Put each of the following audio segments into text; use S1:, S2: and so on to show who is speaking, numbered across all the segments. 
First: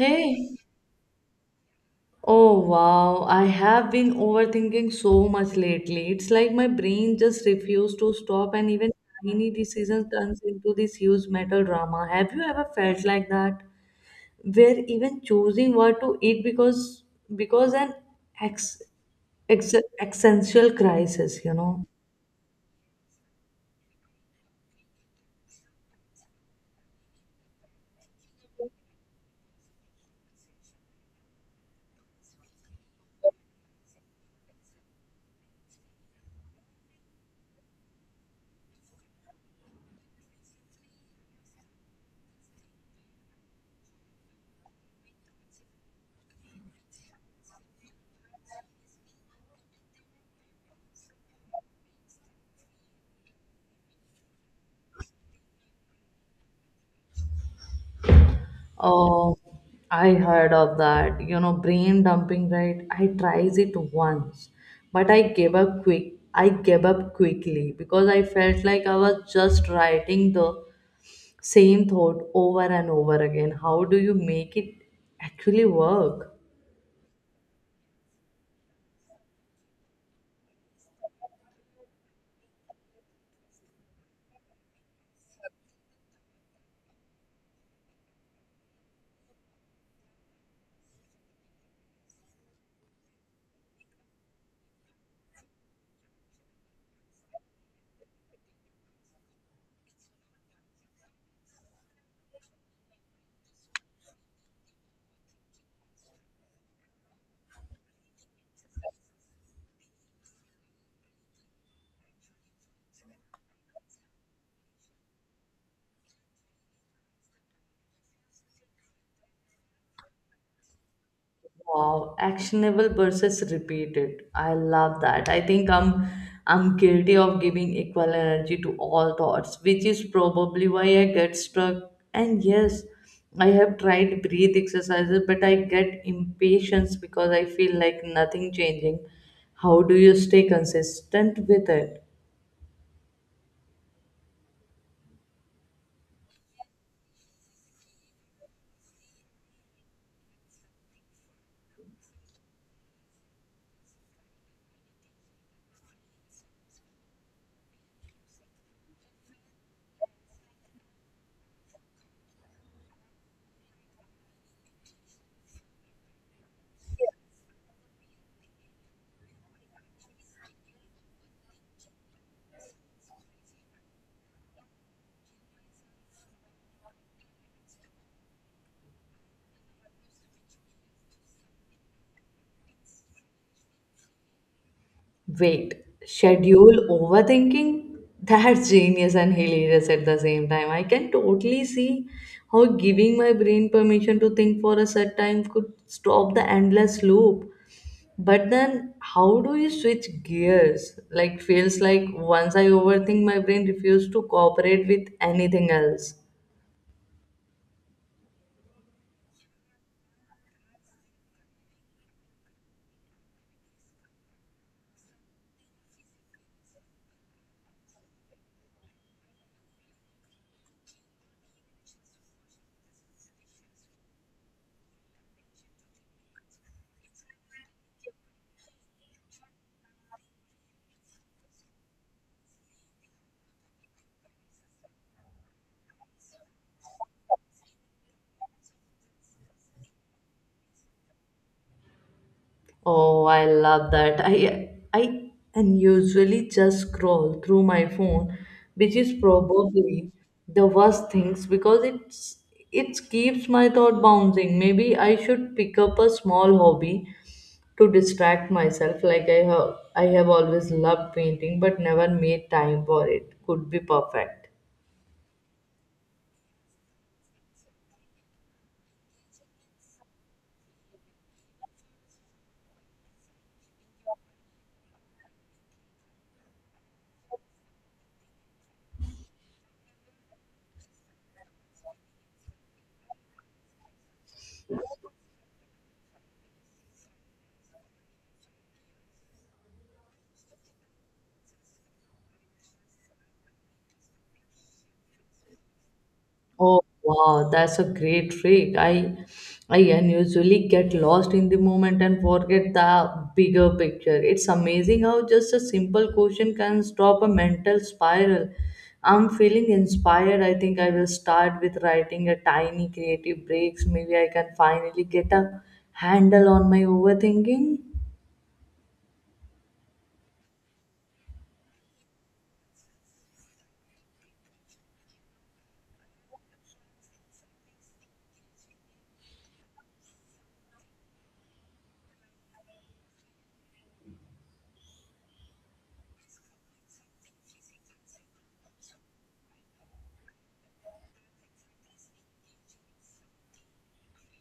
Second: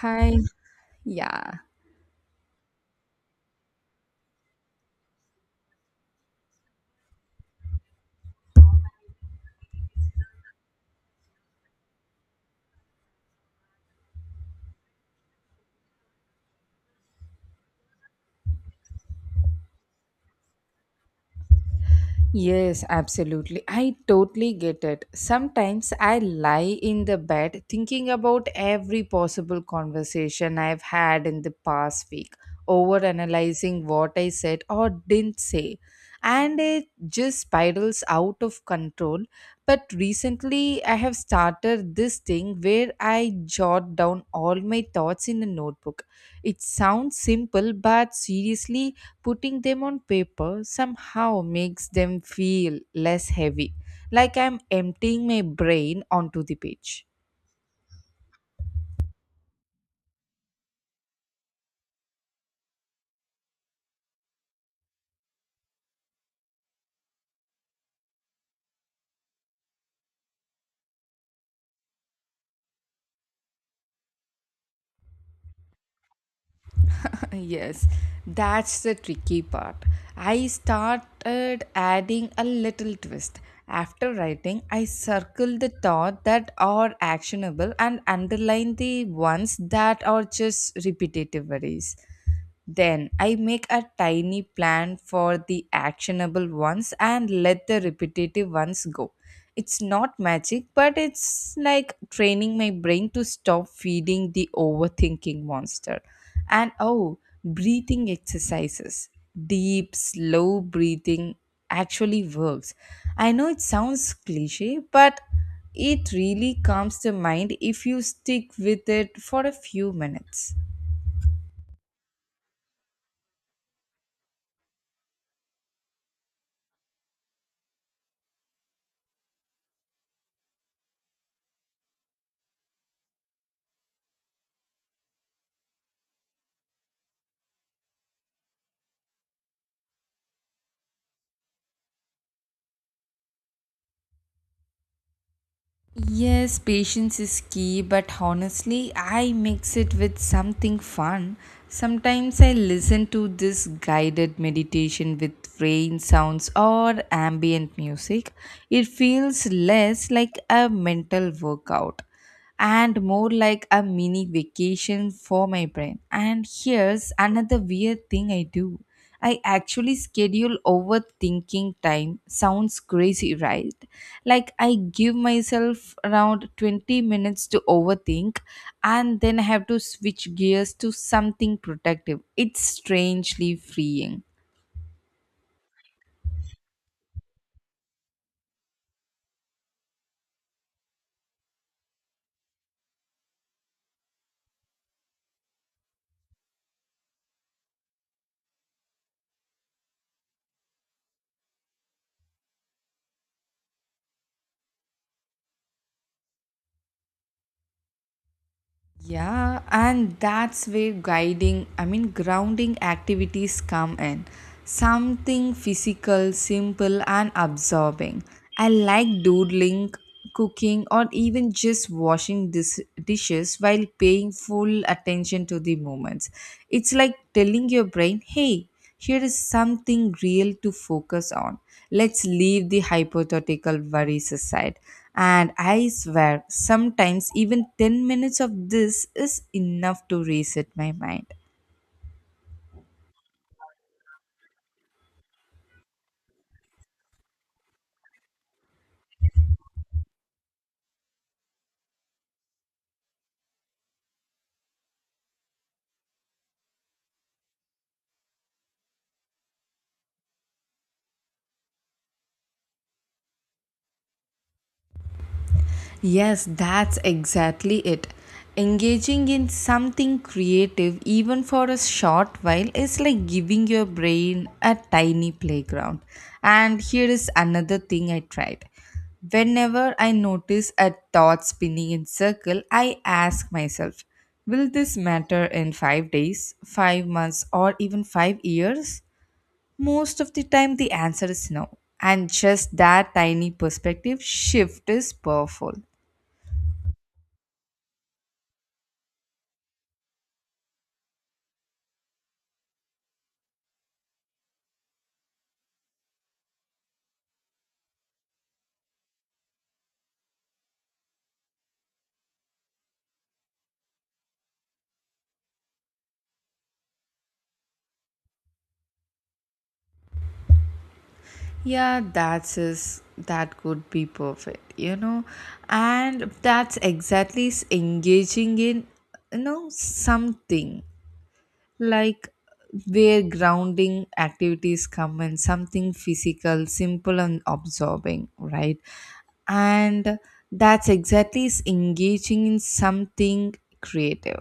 S1: Hi. Yeah.
S2: oh wow, I have been overthinking so much lately. It's like my brain just refused to stop, and even tiny decisions turns into this huge mental drama. Have you ever felt like that, where even choosing what to eat because an ex, ex, existential crisis, you know?
S1: Yes, absolutely. I totally get it. Sometimes I lie in the bed thinking about every possible conversation I've had in the past week, overanalyzing what I said or didn't say. And it just spirals out of control. But recently, I have started this thing where I jot down all my thoughts in a notebook. It sounds simple, but seriously, putting them on paper somehow makes them feel less heavy, like I'm emptying my brain onto the page.
S2: Oh, I heard of that. You know, brain dumping, right? I tried it once, but I gave up quickly because I felt like I was just writing the same thought over and over again. How do you make it actually work?
S1: Yes, that's the tricky part. I started adding a little twist. After writing, I circle the thought that are actionable and underline the ones that are just repetitive worries. Then I make a tiny plan for the actionable ones and let the repetitive ones go. It's not magic, but it's like training my brain to stop feeding the overthinking monster. And oh, breathing exercises, deep slow breathing, actually works. I know it sounds cliche, but it really calms the mind if you stick with it for a few minutes.
S2: Wow, actionable versus repeated. I love that. I think I'm guilty of giving equal energy to all thoughts, which is probably why I get stuck. And yes, I have tried breathe exercises, but I get impatience because I feel like nothing changing. How do you stay consistent with it?
S1: Yes, patience is key, but honestly, I mix it with something fun. Sometimes I listen to this guided meditation with rain sounds or ambient music. It feels less like a mental workout and more like a mini vacation for my brain. And here's another weird thing I do. I actually schedule overthinking time. Sounds crazy, right? Like, I give myself around 20 minutes to overthink and then I have to switch gears to something productive. It's strangely freeing.
S2: Wait, schedule overthinking? That's genius and hilarious at the same time. I can totally see how giving my brain permission to think for a set time could stop the endless loop. But then, how do you switch gears? Like, feels like once I overthink, my brain refuses to cooperate with anything else.
S1: Yeah, and that's where grounding activities come in. Something physical, simple, and absorbing. I like doodling, cooking, or even just washing dishes while paying full attention to the moments. It's like telling your brain, hey, here is something real to focus on. Let's leave the hypothetical worries aside. And I swear, sometimes even 10 minutes of this is enough to reset my mind.
S2: Oh, I love that. I and usually just scroll through my phone, which is probably the worst things because it keeps my thought bouncing. Maybe I should pick up a small hobby to distract myself. Like I have always loved painting but never made time for it. Could be perfect.
S1: Yes, that's exactly it. Engaging in something creative, even for a short while, is like giving your brain a tiny playground. And here is another thing I tried. Whenever I notice a thought spinning in circle, I ask myself, will this matter in 5 days, 5 months, or even 5 years? Most of the time the answer is no. And just that tiny perspective shift is powerful.
S2: Oh wow, that's a great trick. I unusually get lost in the moment and forget the bigger picture. It's amazing how just a simple question can stop a mental spiral. I'm feeling inspired. I think I will start with writing a tiny creative breaks. Maybe I can finally get a handle on my overthinking.
S1: Yeah, that's is that could be perfect, you know, and engaging in, you know, something like, where grounding activities come in, something physical, simple, and absorbing, right? And that's exactly is engaging in something creative.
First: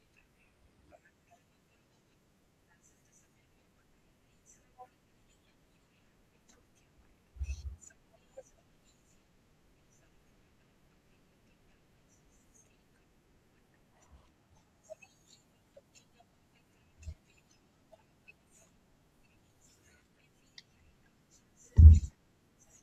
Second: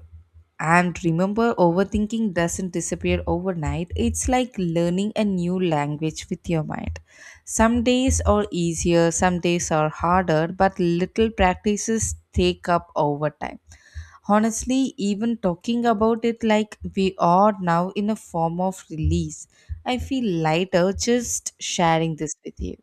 S1: And remember, overthinking doesn't disappear overnight. It's like learning a new language with your mind. Some days are easier, some days are harder, but little practices take up over time. Honestly, even talking about it like we are now in a form of release, I feel lighter just sharing this with you.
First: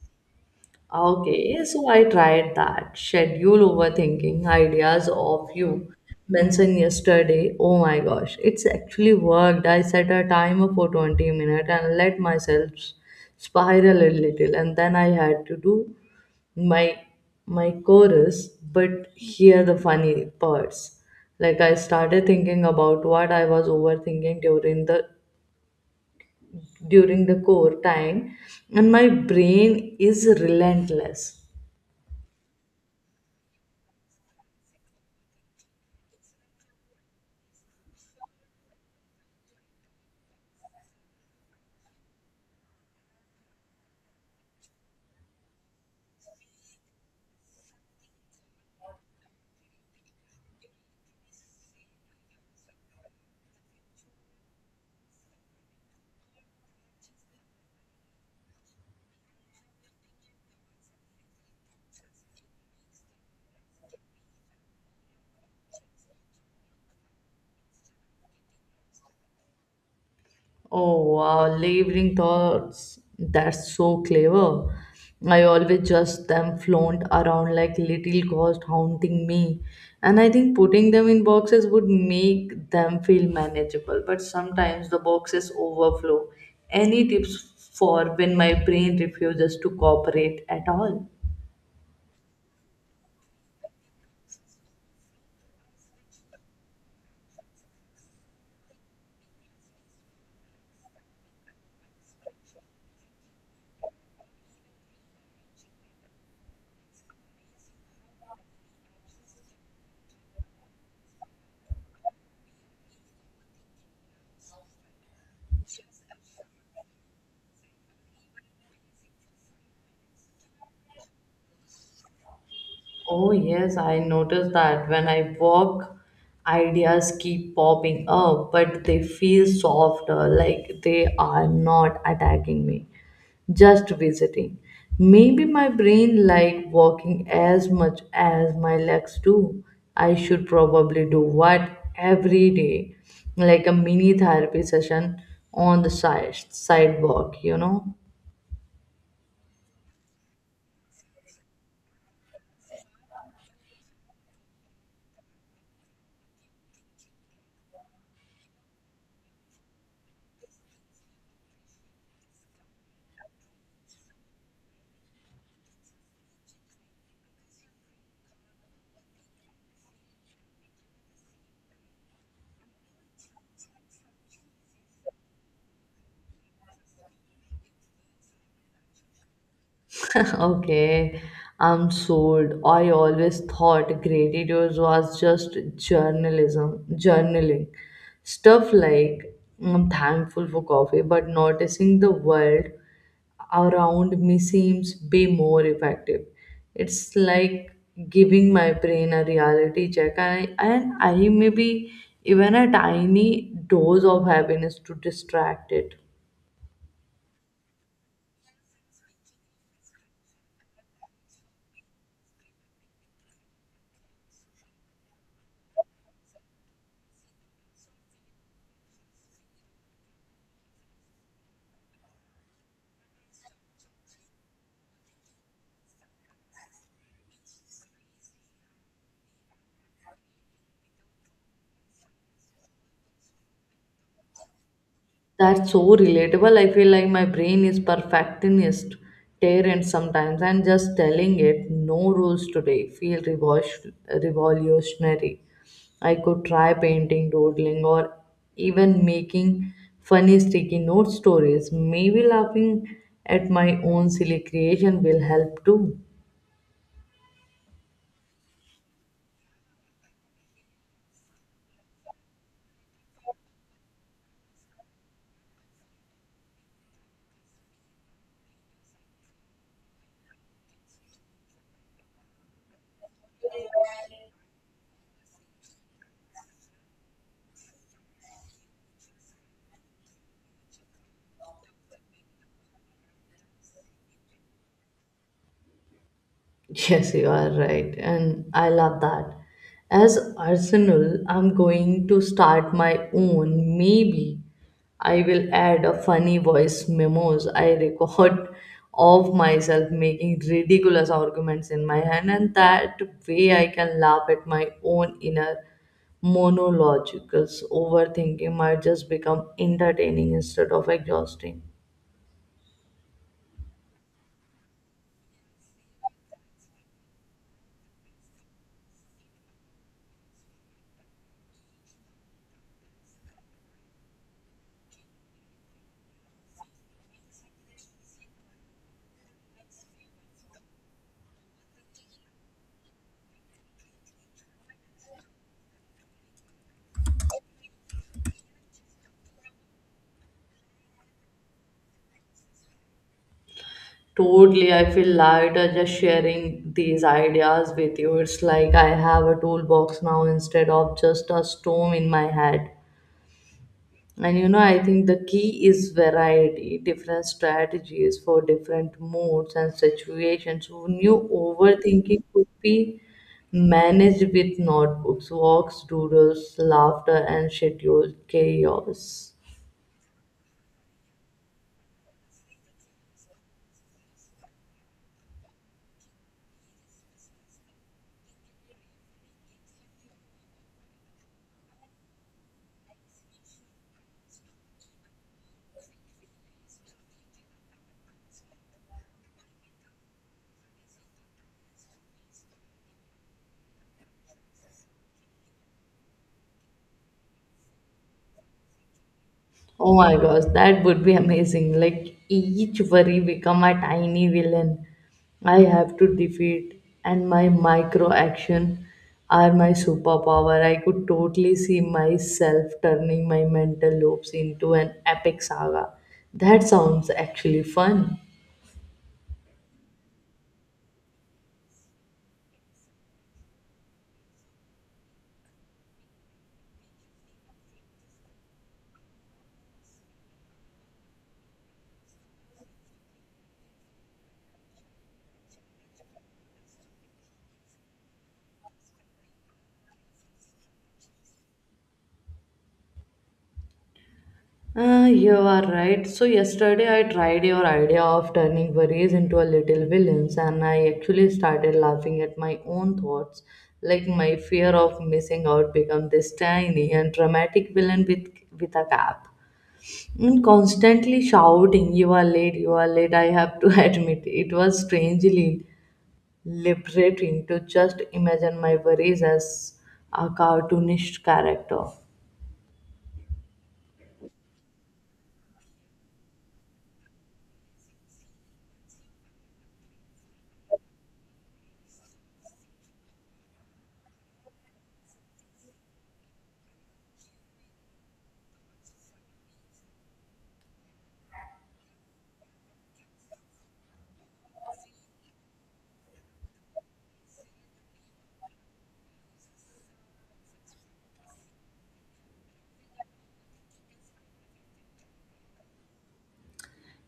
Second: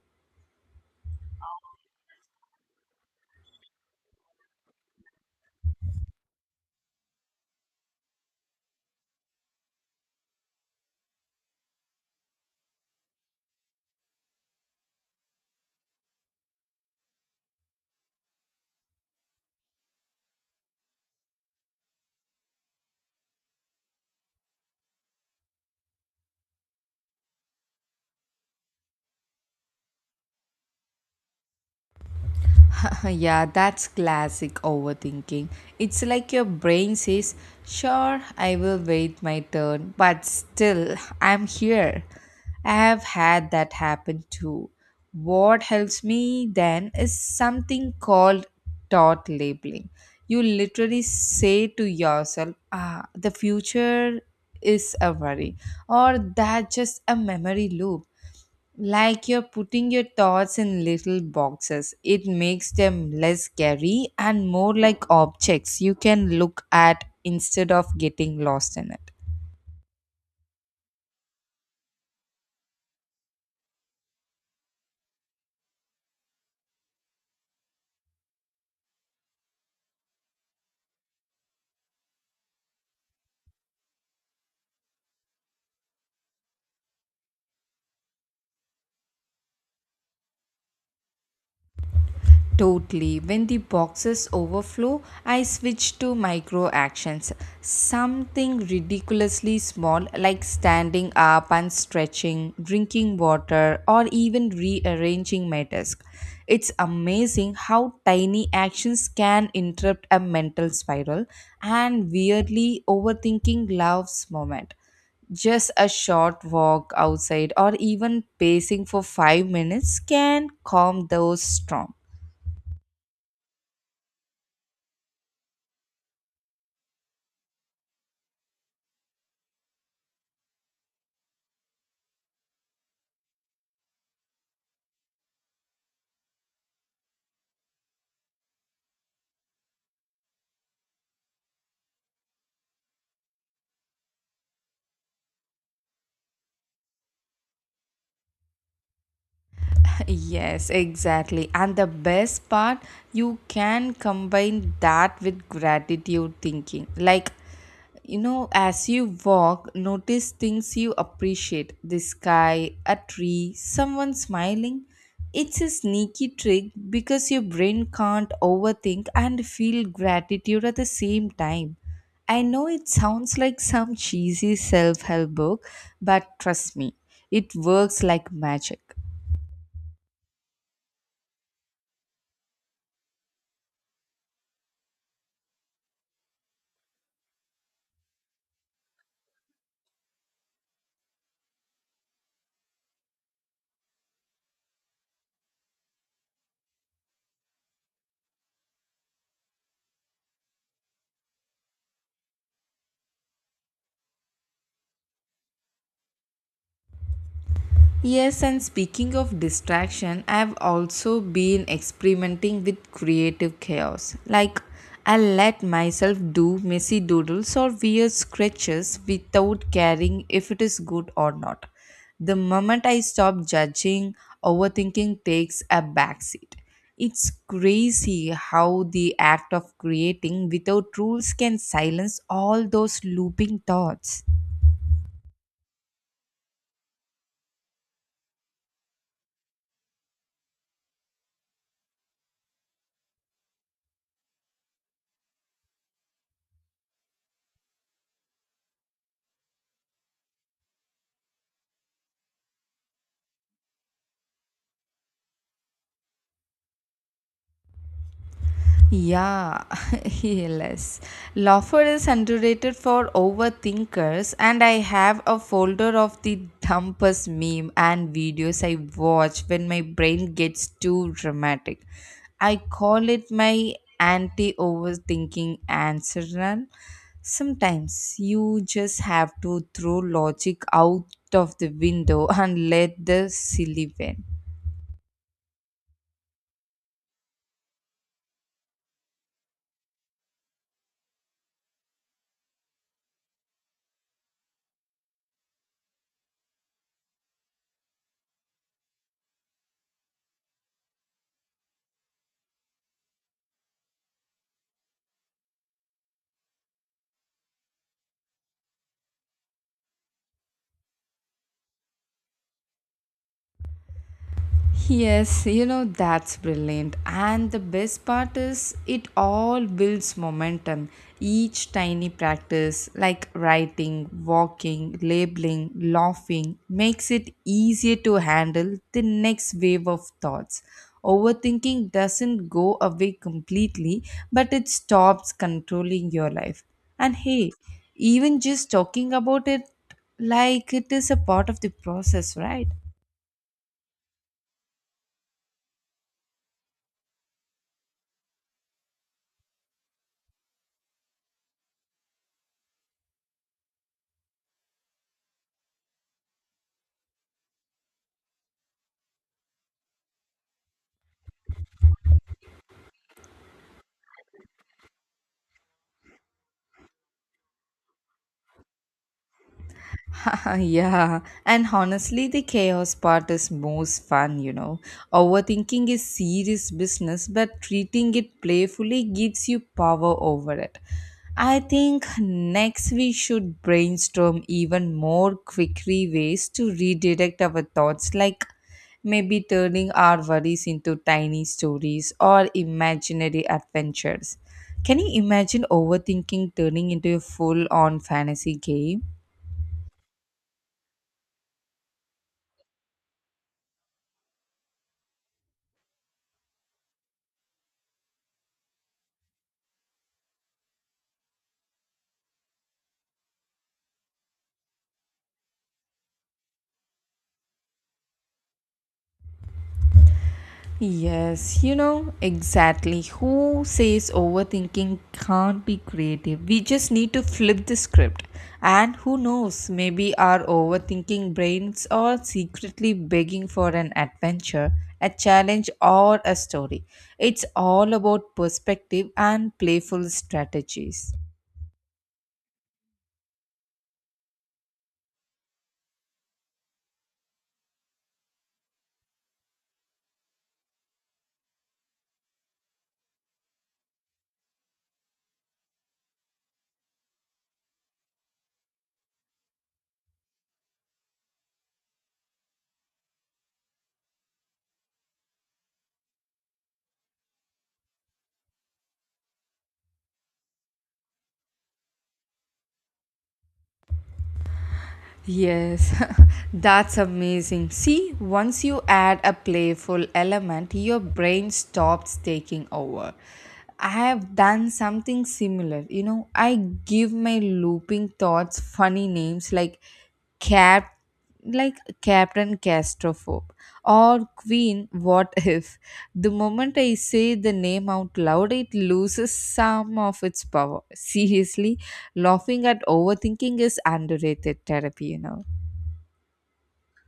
S2: Okay, so I tried that schedule overthinking ideas of you mentioned yesterday. Oh my gosh, it's actually worked. I set a timer for 20 minutes and let myself spiral a little, and then I had to do my my chorus. But here the funny parts. Like I started thinking about what I was overthinking during the core time, and my brain is relentless.
S1: Yeah, that's classic overthinking. It's like your brain says, sure, I will wait my turn, but still, I'm here. I have had that happen too. What helps me then is something called thought labeling. You literally say to yourself, ah, the future is a worry, or that just a memory loop, like you're putting your thoughts in little boxes. It makes them less scary and more like objects you can look at instead of getting lost in it.
S2: Oh wow, lingering thoughts. That's so clever. I always just them flaunt around like little ghosts haunting me. And I think putting them in boxes would make them feel manageable. But sometimes the boxes overflow. Any tips for when my brain refuses to cooperate at all?
S1: Totally. When the boxes overflow, I switch to micro actions. Something ridiculously small like standing up and stretching, drinking water, or even rearranging my desk. It's amazing how tiny actions can interrupt a mental spiral, and weirdly overthinking loves moment. Just a short walk outside or even pacing for 5 minutes can calm those storms.
S2: Oh, yes, I noticed that when I walk, ideas keep popping up, but they feel softer, like they are not attacking me, just visiting. Maybe my brain like walking as much as my legs do. I should probably do what every day, like a mini therapy session on the sidewalk, you know?
S1: Yes, exactly. And the best part, you can combine that with gratitude thinking. Like, you know, as you walk, notice things you appreciate, the sky, a tree, someone smiling. It's a sneaky trick because your brain can't overthink and feel gratitude at the same time. I know it sounds like some cheesy self help book, but trust me, it works like magic.
S2: Okay, I'm sold. I always thought gratitude was just journaling. Stuff like I'm thankful for coffee, but noticing the world around me seems be more effective. It's like giving my brain a reality check, and I may even a tiny dose of happiness to distract it.
S1: Yes, and speaking of distraction, I've also been experimenting with creative chaos. Like, I let myself do messy doodles or weird sketches without caring if it is good or not. The moment I stop judging, overthinking takes a backseat. It's crazy how the act of creating without rules can silence all those looping thoughts.
S2: That's so relatable. I feel like my brain is perfectionist, tyrant sometimes, and just telling it no rules today feel revolutionary. I could try painting, doodling, or even making funny sticky note stories. Maybe laughing at my own silly creation will help too.
S1: Yeah, yes. Laughter is underrated for overthinkers, and I have a folder of the dumbest meme and videos I watch when my brain gets too dramatic. I call it my anti overthinking answer run. Sometimes you just have to throw logic out of the window and let the silly win.
S2: Yes, you are right, and I love that. As Arsenal, I'm going to start my own. Maybe I will add a funny voice memos I record of myself making ridiculous arguments in my hand, and that way I can laugh at my own inner monologues. Overthinking might just become entertaining instead of exhausting.
S1: Yes, you know, that's brilliant. And the best part is it all builds momentum. Each tiny practice, like writing, walking, labeling, laughing, makes it easier to handle the next wave of thoughts. Overthinking doesn't go away completely, but it stops controlling your life. And hey, even just talking about it like it is a part of the process, right?
S2: Totally, I feel lighter just sharing these ideas with you. It's like I have a toolbox now instead of just a storm in my head. And you know, I think the key is variety, different strategies for different moods and situations. Who knew overthinking could be managed with notebooks, walks, doodles, laughter, and scheduled chaos?
S1: Yeah, and honestly, the chaos part is most fun, you know. Overthinking is serious business, but treating it playfully gives you power over it. I think next we should brainstorm even more quickly ways to redirect our thoughts, like maybe turning our worries into tiny stories or imaginary adventures. Can you imagine overthinking turning into a full on fantasy game?
S2: Oh my gosh, that would be amazing. Like each worry become a tiny villain I have to defeat and my micro action are my superpower. I could totally see myself turning my mental loops into an epic saga. That sounds actually fun.
S1: Yes, you know exactly. Who says overthinking can't be creative? We just need to flip the script. And who knows, maybe our overthinking brains are secretly begging for an adventure, a challenge, or a story. It's all about perspective and playful strategies.
S2: You are right. So, yesterday I tried your idea of turning worries into a little villains, and I actually started laughing at my own thoughts. Like, my fear of missing out become this tiny and dramatic villain with a cap. And constantly shouting, you are late, you are late. I have to admit, it was strangely liberating to just imagine my worries as a cartoonish character.
S1: Yes, that's amazing. See, once you add a playful element, your brain stops taking over. I have done something similar. You know, I give my looping thoughts funny names like cat like Captain Castrophobe or Queen What If. The moment I say the name out loud, it loses some of its power. Seriously, laughing at overthinking is underrated therapy, you know.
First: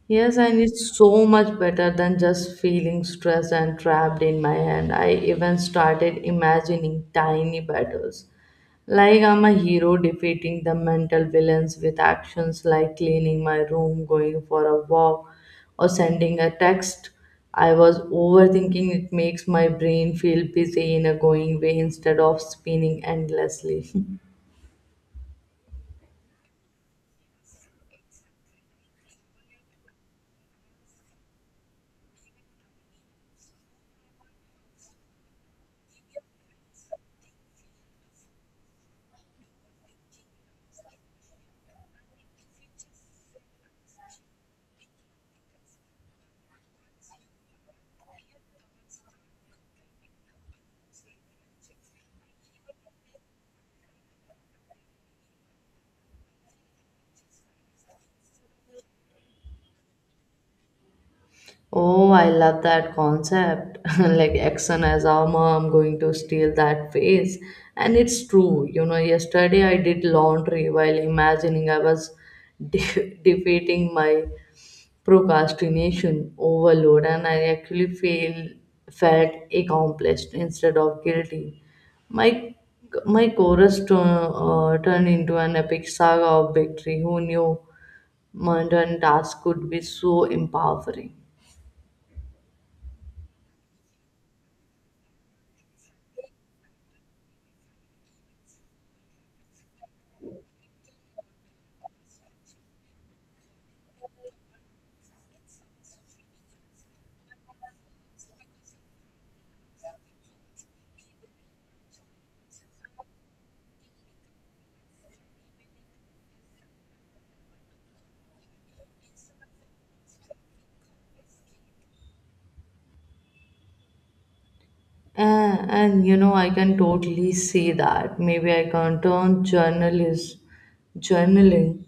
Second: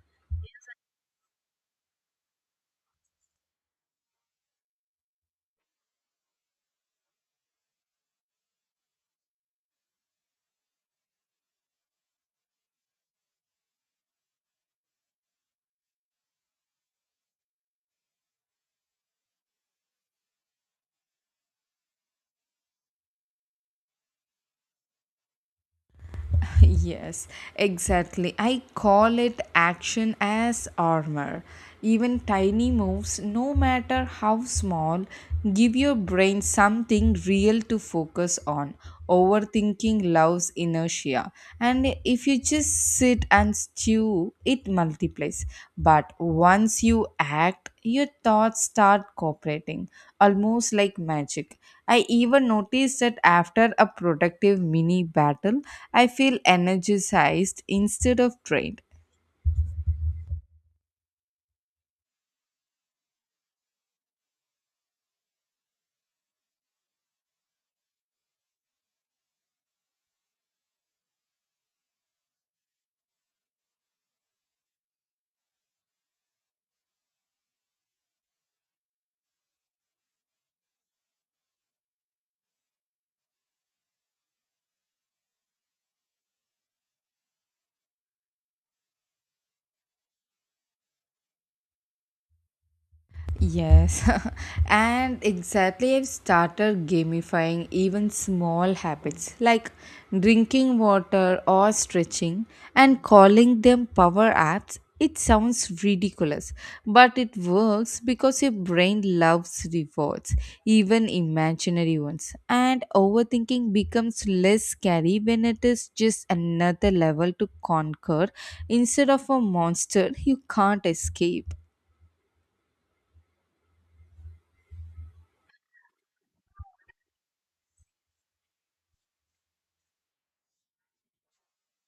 S2: Yes, and it's so much better than just feeling stressed and trapped in my head. I even started imagining tiny battles. Like I'm a hero defeating the mental villains with actions like cleaning my room, going for a walk, or sending a text. I was overthinking, it makes my brain feel busy in a going way instead of spinning endlessly.
S1: Yes, exactly. I call it action as armor. Even tiny moves, no matter how small, give your brain something real to focus on. Overthinking loves inertia. And if you just sit and stew, it multiplies. But once you act, your thoughts start cooperating, almost like magic. I even noticed that after a productive mini battle, I feel energized instead of drained.
S2: Oh, I love that concept. Like action as armor, I'm going to steal that face. And it's true. You know, yesterday I did laundry while imagining I was defeating my procrastination overload, and I actually feel felt accomplished instead of guilty. My my chorus turned into an epic saga of victory. Who knew mundane tasks could be so empowering?
S1: Yes, and exactly, I've started gamifying even small habits like drinking water or stretching and calling them power apps. It sounds ridiculous, but it works because your brain loves rewards, even imaginary ones. And overthinking becomes less scary when it is just another level to conquer instead of a monster you can't escape.
S2: And you know, I can totally see that. Maybe I can turn journalist journaling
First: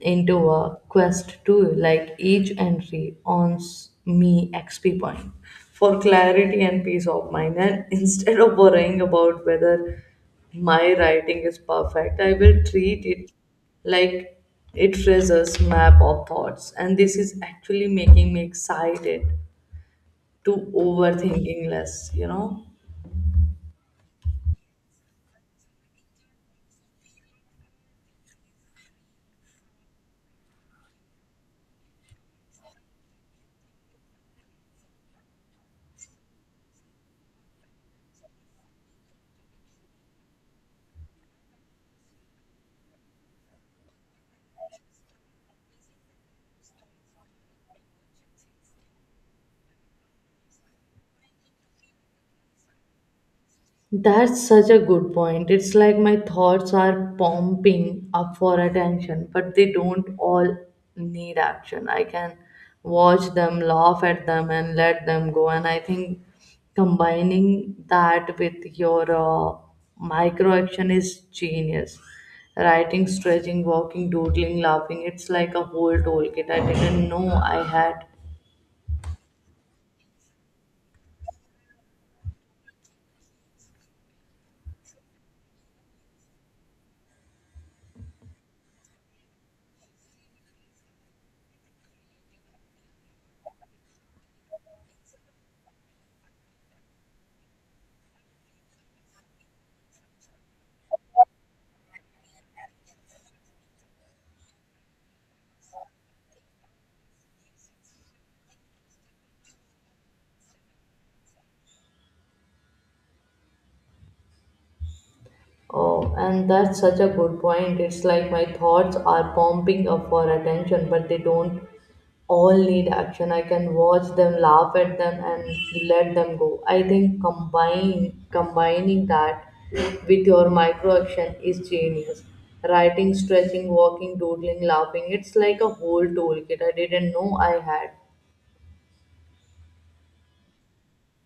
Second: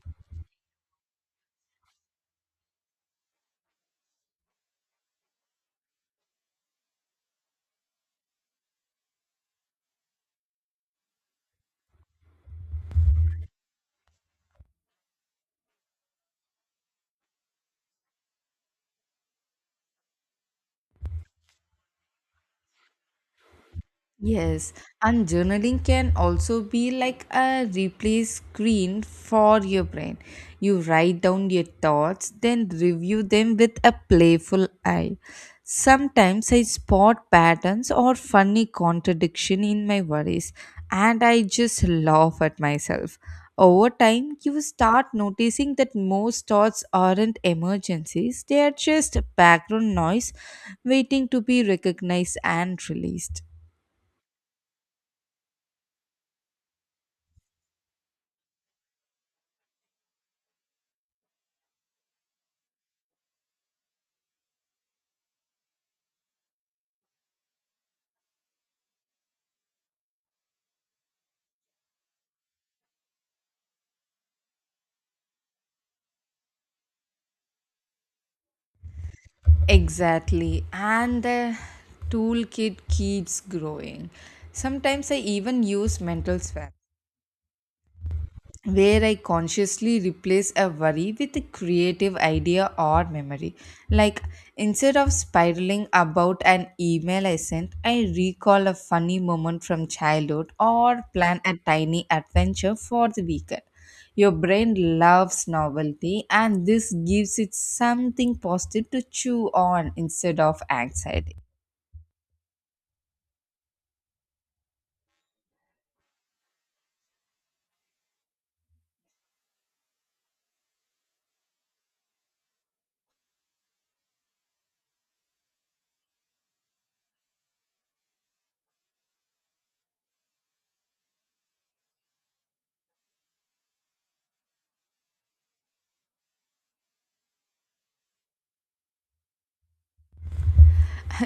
S2: into a quest tool, like each entry earns me XP point for clarity and peace of mind. And instead of worrying about whether my writing is perfect, I will treat it like it traces map of thoughts. And this is actually making me excited to overthinking less, you know.
S1: Yes, and journaling can also be like a replay screen for your brain. You write down your thoughts, then review them with a playful eye. Sometimes I spot patterns or funny contradiction in my worries, and I just laugh at myself. Over time, you start noticing that most thoughts aren't emergencies, they are just background noise waiting to be recognized and released.
S2: That's such a good point. It's like my thoughts are pumping up for attention, but they don't all need action. I can watch them, laugh at them, and let them go. And I think combining that with your micro action is genius. Writing, stretching, walking, doodling, laughing. It's like a whole toolkit I didn't know I had.
S1: Exactly. And the toolkit keeps growing. Sometimes I even use mental swap where I consciously replace a worry with a creative idea or memory. Like instead of spiraling about an email I sent, I recall a funny moment from childhood or plan a tiny adventure for the weekend. Your brain loves novelty, and this gives it something positive to chew on instead of anxiety.
S2: Oh, and that's such a good point. It's like my thoughts are pumping up for attention, but they don't all need action. I can watch them, laugh at them, and let them go. I think combine combining that with your micro action is genius. Writing, stretching, walking, doodling, laughing. It's like a whole toolkit I didn't know I had.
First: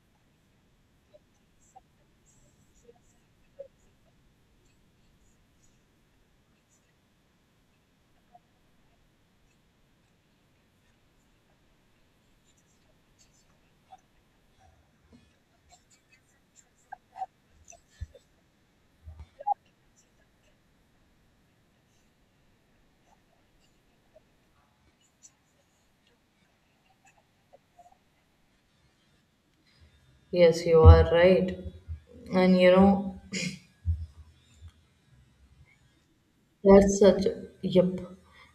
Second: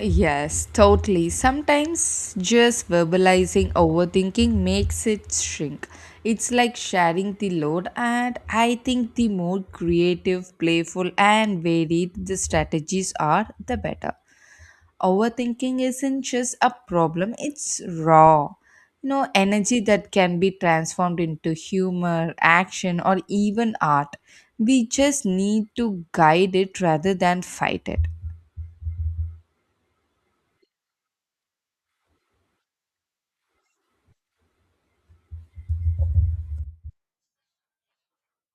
S1: Yes, totally. Sometimes just verbalizing overthinking makes it shrink. It's like sharing the load, and I think the more creative, playful, and varied the strategies are, the better. Overthinking isn't just a problem, it's raw. You know, energy that can be transformed into humor, action, or even art. We just need to guide it rather than fight it.
S2: Yes, you are right. And you know, that's such, yep.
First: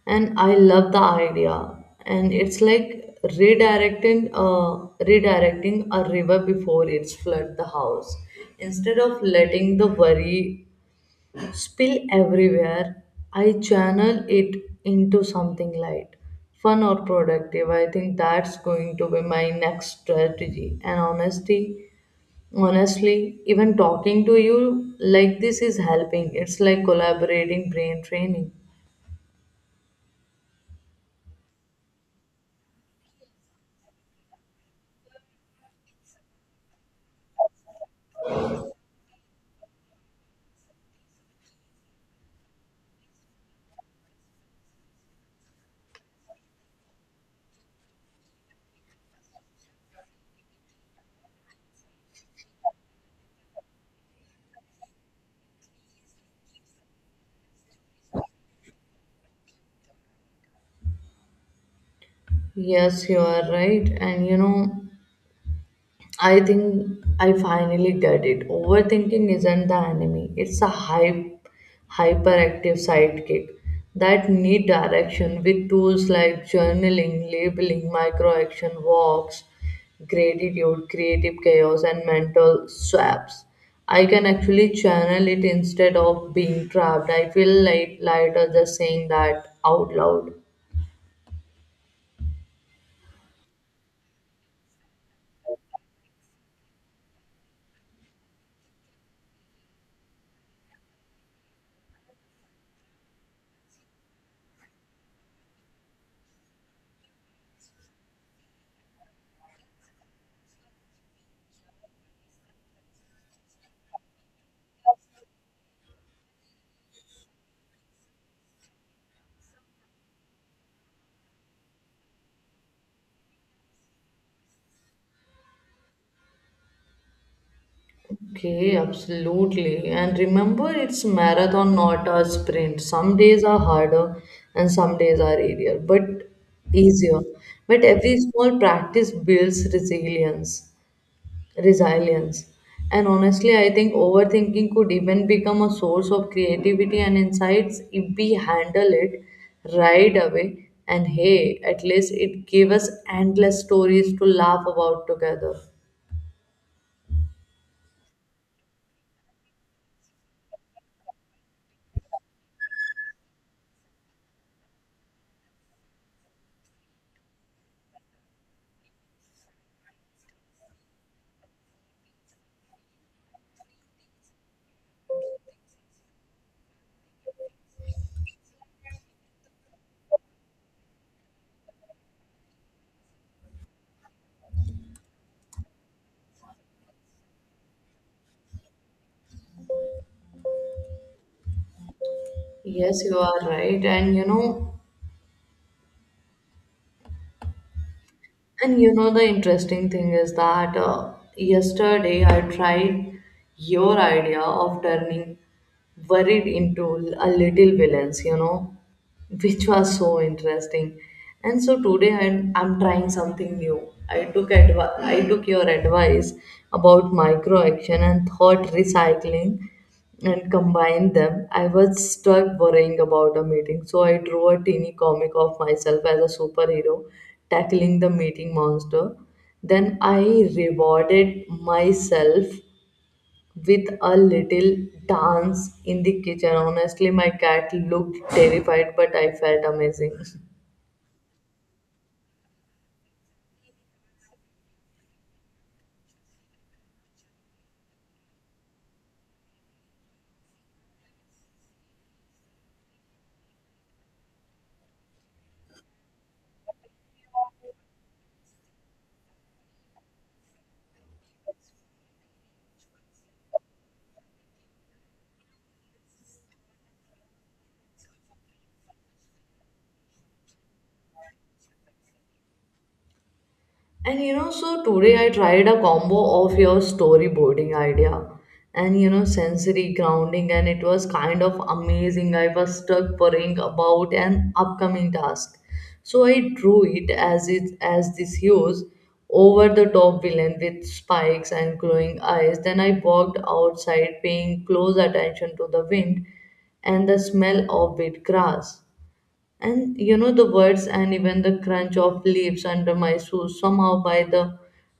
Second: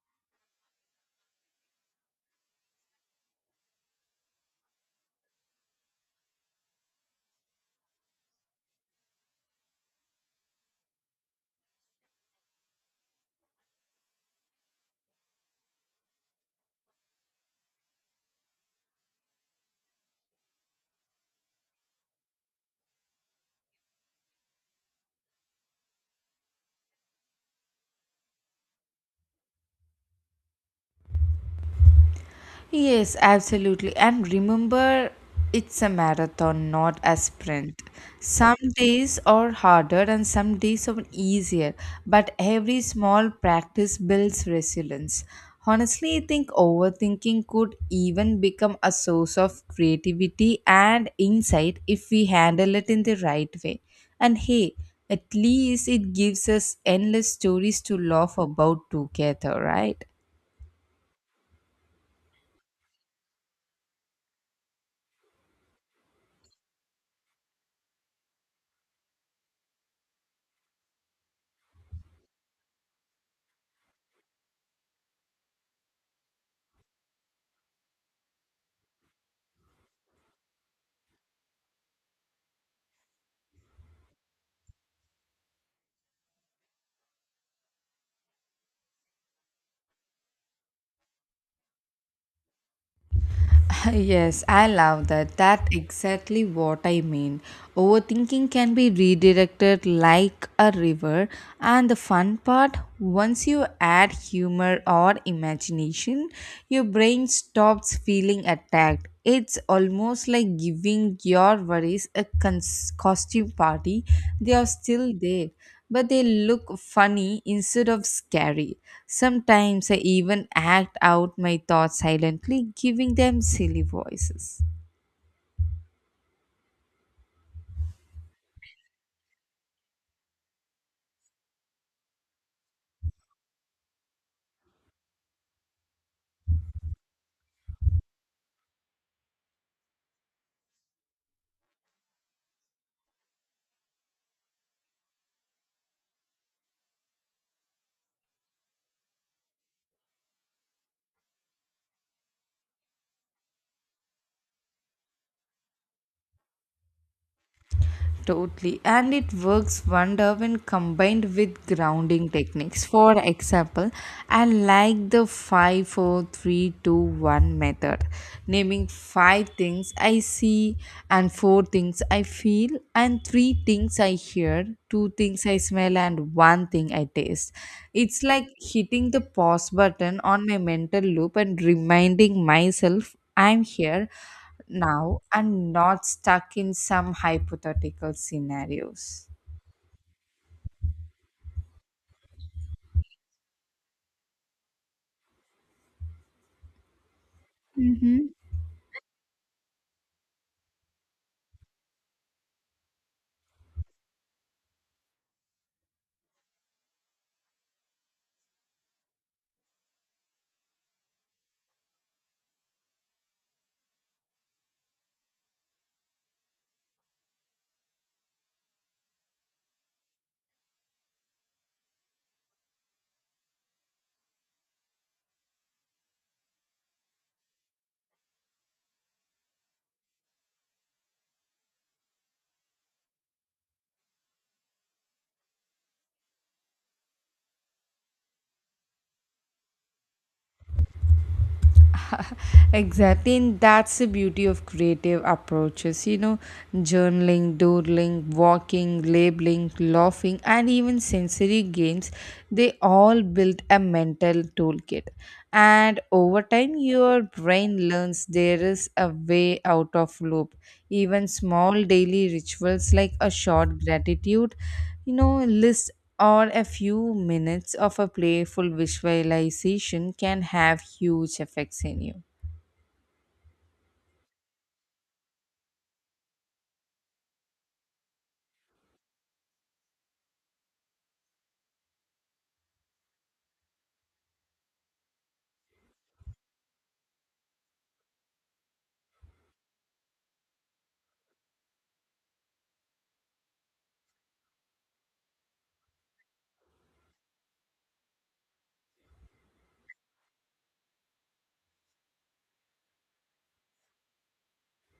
S2: And I love the idea. And it's like redirecting a river before it's flood the house. Instead of letting the worry spill everywhere, I channel it into something light, fun or productive. I think that's going to be my next strategy. And honesty honestly, even talking to you like this is helping. It's like collaborating brain training.
S1: Yes, absolutely. And remember, it's a marathon, not a sprint. Some days are harder and some days are easier, but every small practice builds resilience. Honestly, I think overthinking could even become a source of creativity and insight if we handle it in the right way. And hey, at least it gives us endless stories to laugh about together, right?
S2: Yes, you are right. And you know, I think I finally get it. Overthinking isn't the enemy, it's a hyperactive sidekick that need direction with tools like journaling, labeling, micro action, walks, gratitude, creative chaos, and mental swaps. I can actually channel it instead of being trapped. I feel like lighter just saying that out loud.
S1: Yes, I love that. That exactly what I mean. Overthinking can be redirected like a river, and the fun part, once you add humor or imagination, your brain stops feeling attacked. It's almost like giving your worries a costume party. They are still there, but they look funny instead of scary. Sometimes I even act out my thoughts silently, giving them silly voices.
S2: Okay, absolutely. And remember, it's marathon, not a sprint. Some days are harder and some days are easier. But every small practice builds resilience. And honestly, I think overthinking could even become a source of creativity and insights if we handle it right away. And hey, at least it gave us endless stories to laugh about together.
S1: Totally. And it works wonder when combined with grounding techniques. For example, I like the five, four, three, two, one method, naming 5 things I see, and 4 things I feel, and 3 things I hear, 2 things I smell, and 1 thing I taste. It's like hitting the pause button on my mental loop and reminding myself I'm here now and not stuck in some hypothetical scenarios.
S2: Yes, you are right. And you know, the interesting thing is that yesterday I tried your idea of turning worried into a little villains, you know, which was so interesting. And so today I'm trying something new. I took your advice about micro action and thought recycling and combined them. I was stuck worrying about a meeting, so I drew a teeny comic of myself as a superhero tackling the meeting monster. Then I rewarded myself with a little dance in the kitchen. Honestly, my cat looked terrified, but I felt amazing.
S1: Exactly, and that's the beauty of creative approaches. You know, journaling, doodling, walking, labeling, laughing, and even sensory games, they all build a mental toolkit. And over time, your brain learns there is a way out of loop. Even small daily rituals like a short gratitude, you know, list or a few minutes of a playful visualization can have huge effects in you.
S2: And you know, so today I tried a combo of your storyboarding idea and, you know, sensory grounding, and it was kind of amazing. I was stuck worrying about an upcoming task, so I drew it as this huge, over-the-top villain with spikes and glowing eyes. Then I walked outside, paying close attention to the wind and the smell of wet grass. And you know, the words and even the crunch of leaves under my shoes. Somehow, by the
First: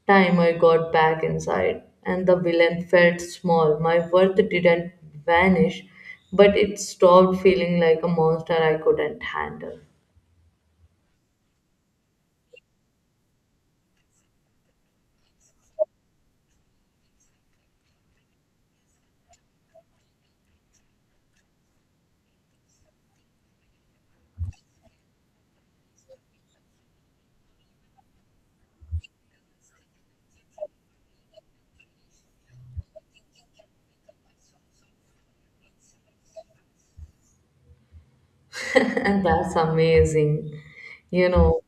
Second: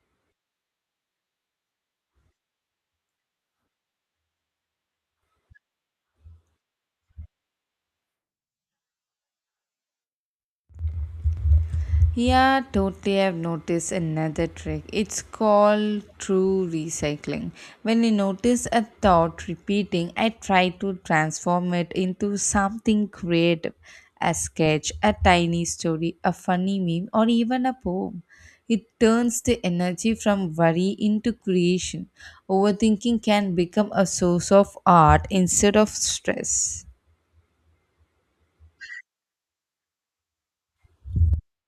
S2: time I got back inside, and the villain felt small, my worth didn't vanish, but it stopped feeling like a monster I couldn't handle.
S1: Yeah, totally. I've noticed another trick. It's called true recycling. When I notice a thought repeating, I try to transform it into something creative, a sketch, a tiny story, a funny meme, or even a poem. It turns the energy from worry into creation. Overthinking can become a source of art instead of stress.
S2: And that's amazing. You know,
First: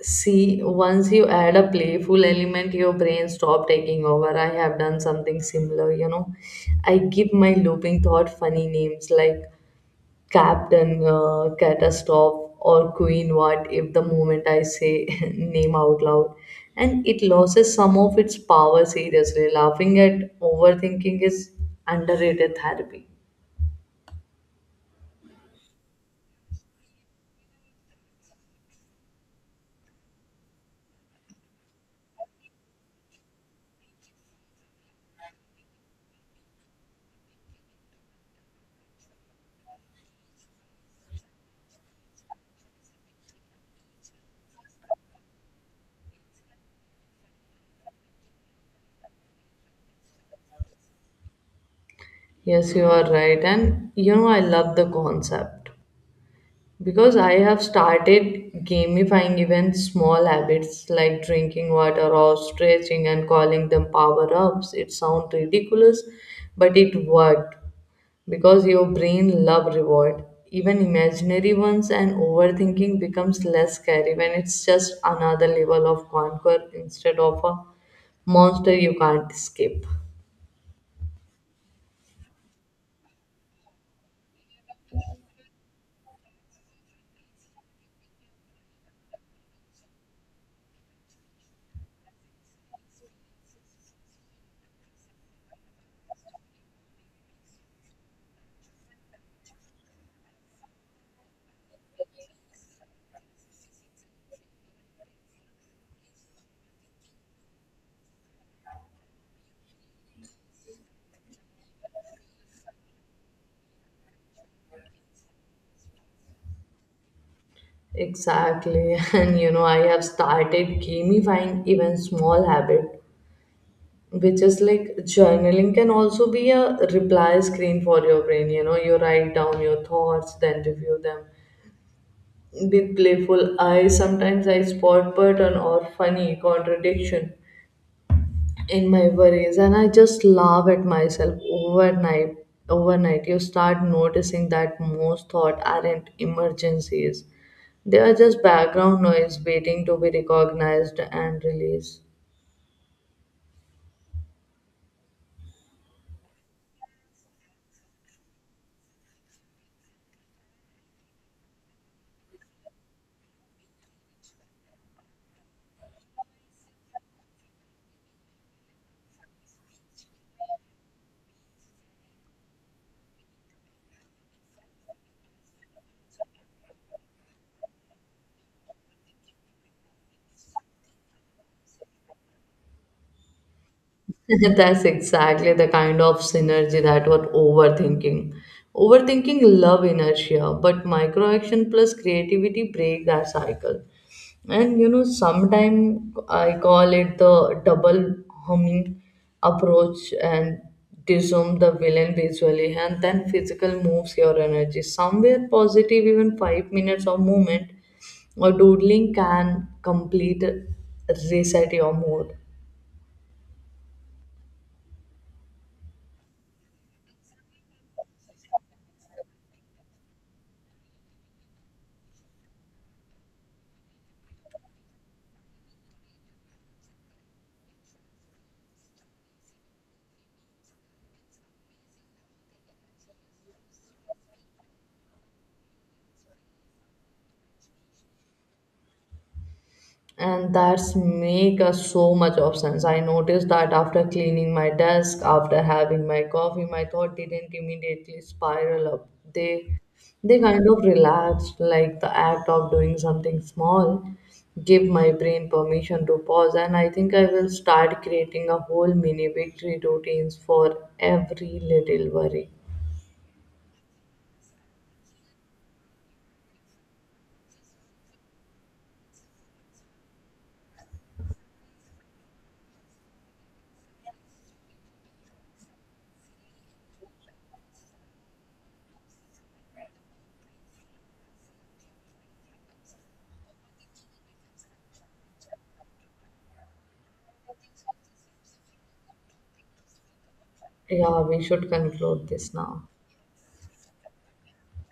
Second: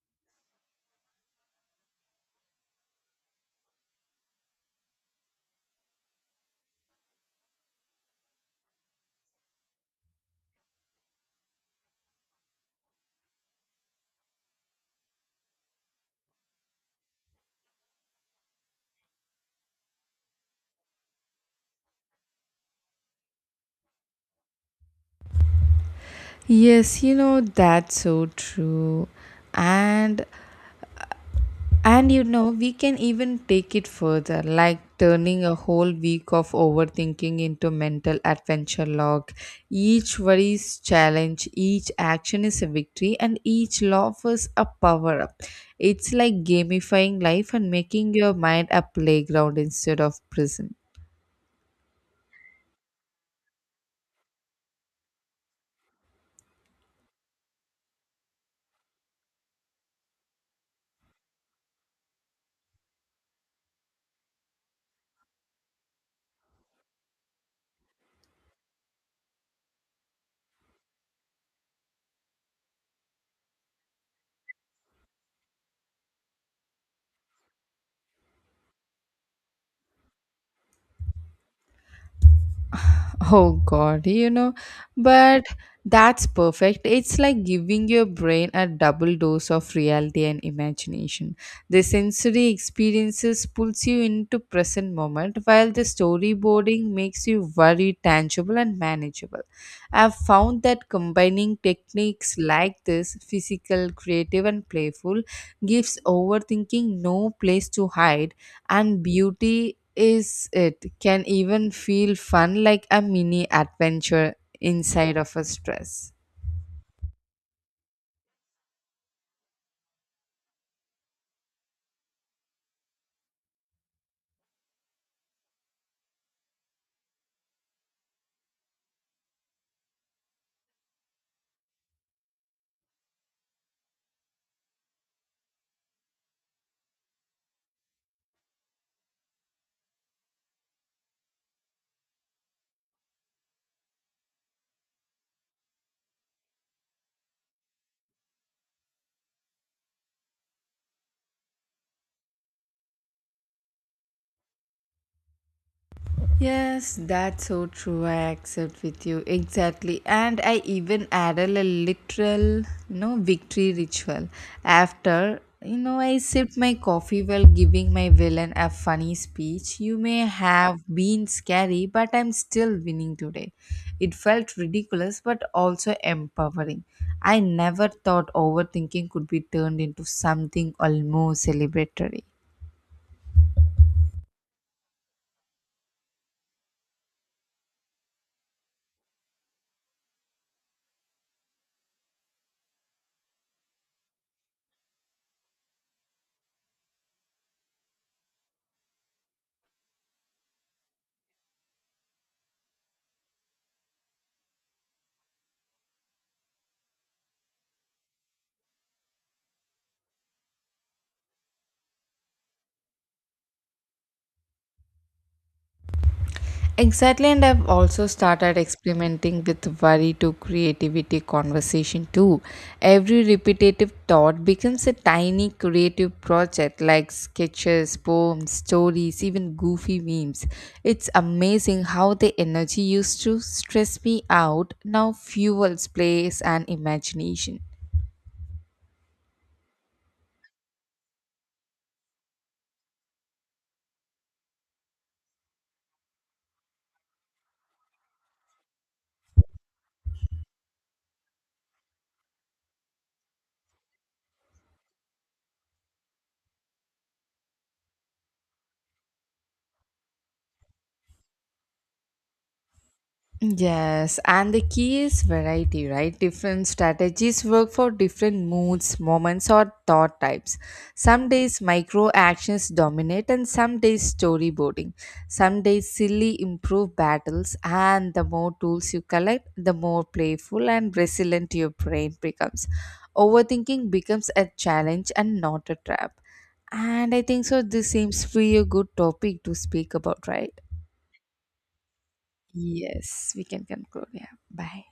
S2: see, once you add a playful element, your brain stop taking over. I have done something similar, you know. I give my looping thought funny names like Captain Catastrophe or Queen What if the moment I say name out loud. And it loses some of its power seriously. Laughing at overthinking is underrated therapy.
S1: Yes, you know, that's so true. And And you know, we can even take it further, like turning a whole week of overthinking into mental adventure log. Each worry is challenge, each action is a victory, and each laugh is a power up. It's like gamifying life and making your mind a playground instead of prison.
S2: Yes, you are right. And you know, I love the concept because I have started gamifying even small habits like drinking water or stretching and calling them power ups. It sounds ridiculous, but it worked, because your brain love reward even imaginary ones and overthinking becomes less scary when it's just another level of conquer instead of a monster you can't escape.
S1: Oh God, you know, but that's perfect. It's like giving your brain a double dose of reality and imagination. The sensory experiences pulls you into present moment while the storyboarding makes you very tangible and manageable. I've found that combining techniques like this, physical, creative and playful, gives overthinking no place to hide, and beauty is it can even feel fun like a mini adventure inside of a stress.
S2: Exactly. And you know, I have started gamifying even small habit, which is like journaling can also be a reply screen for your brain, you know. You write down your thoughts then review them with playful eyes. Sometimes I spot pattern or funny contradiction in my worries and I just laugh at myself. Overnight you start noticing that most thought aren't emergencies, they are just background noise waiting to be recognized and released.
S1: Yes, that's so true. I accept with you exactly. And I even added a literal, you know, victory ritual after. You know, I sipped my coffee while giving my villain a funny speech. You may have been scary, but I'm still winning today. It felt ridiculous, but also empowering. I never thought overthinking could be turned into something almost celebratory.
S2: That's exactly the kind of synergy that what overthinking. Overthinking love inertia, but micro action plus creativity break that cycle. And you know, sometimes I call it the double humming approach, and disarm the villain visually and then physical moves your energy. Somewhere positive, even 5 minutes of movement or doodling can complete reset your mood.
S1: Exactly, and I've also started experimenting with worry to creativity conversation too. Every repetitive thought becomes a tiny creative project like sketches, poems, stories, even goofy memes. It's amazing how the energy used to stress me out now fuels plays and imagination.
S2: And that's make us so much of sense. I noticed that after cleaning my desk, after having my coffee, my thought didn't immediately spiral up, they they kind of relaxed. Like the act of doing something small give my brain permission to pause, and I think I will start creating a whole mini victory routines for every little worry.
S1: Yes, and the key is variety, right? Different strategies work for different moods, moments, or thought types. Some days micro actions dominate, and some days storyboarding. Some days silly improve battles, and the more tools you collect, the more playful and resilient your brain becomes. Overthinking becomes a challenge and not a trap. And I think so, this seems to be a good topic to speak about, right?
S2: Yeah, we should conclude this now.
S1: Yes, we can conclude. Yeah, bye.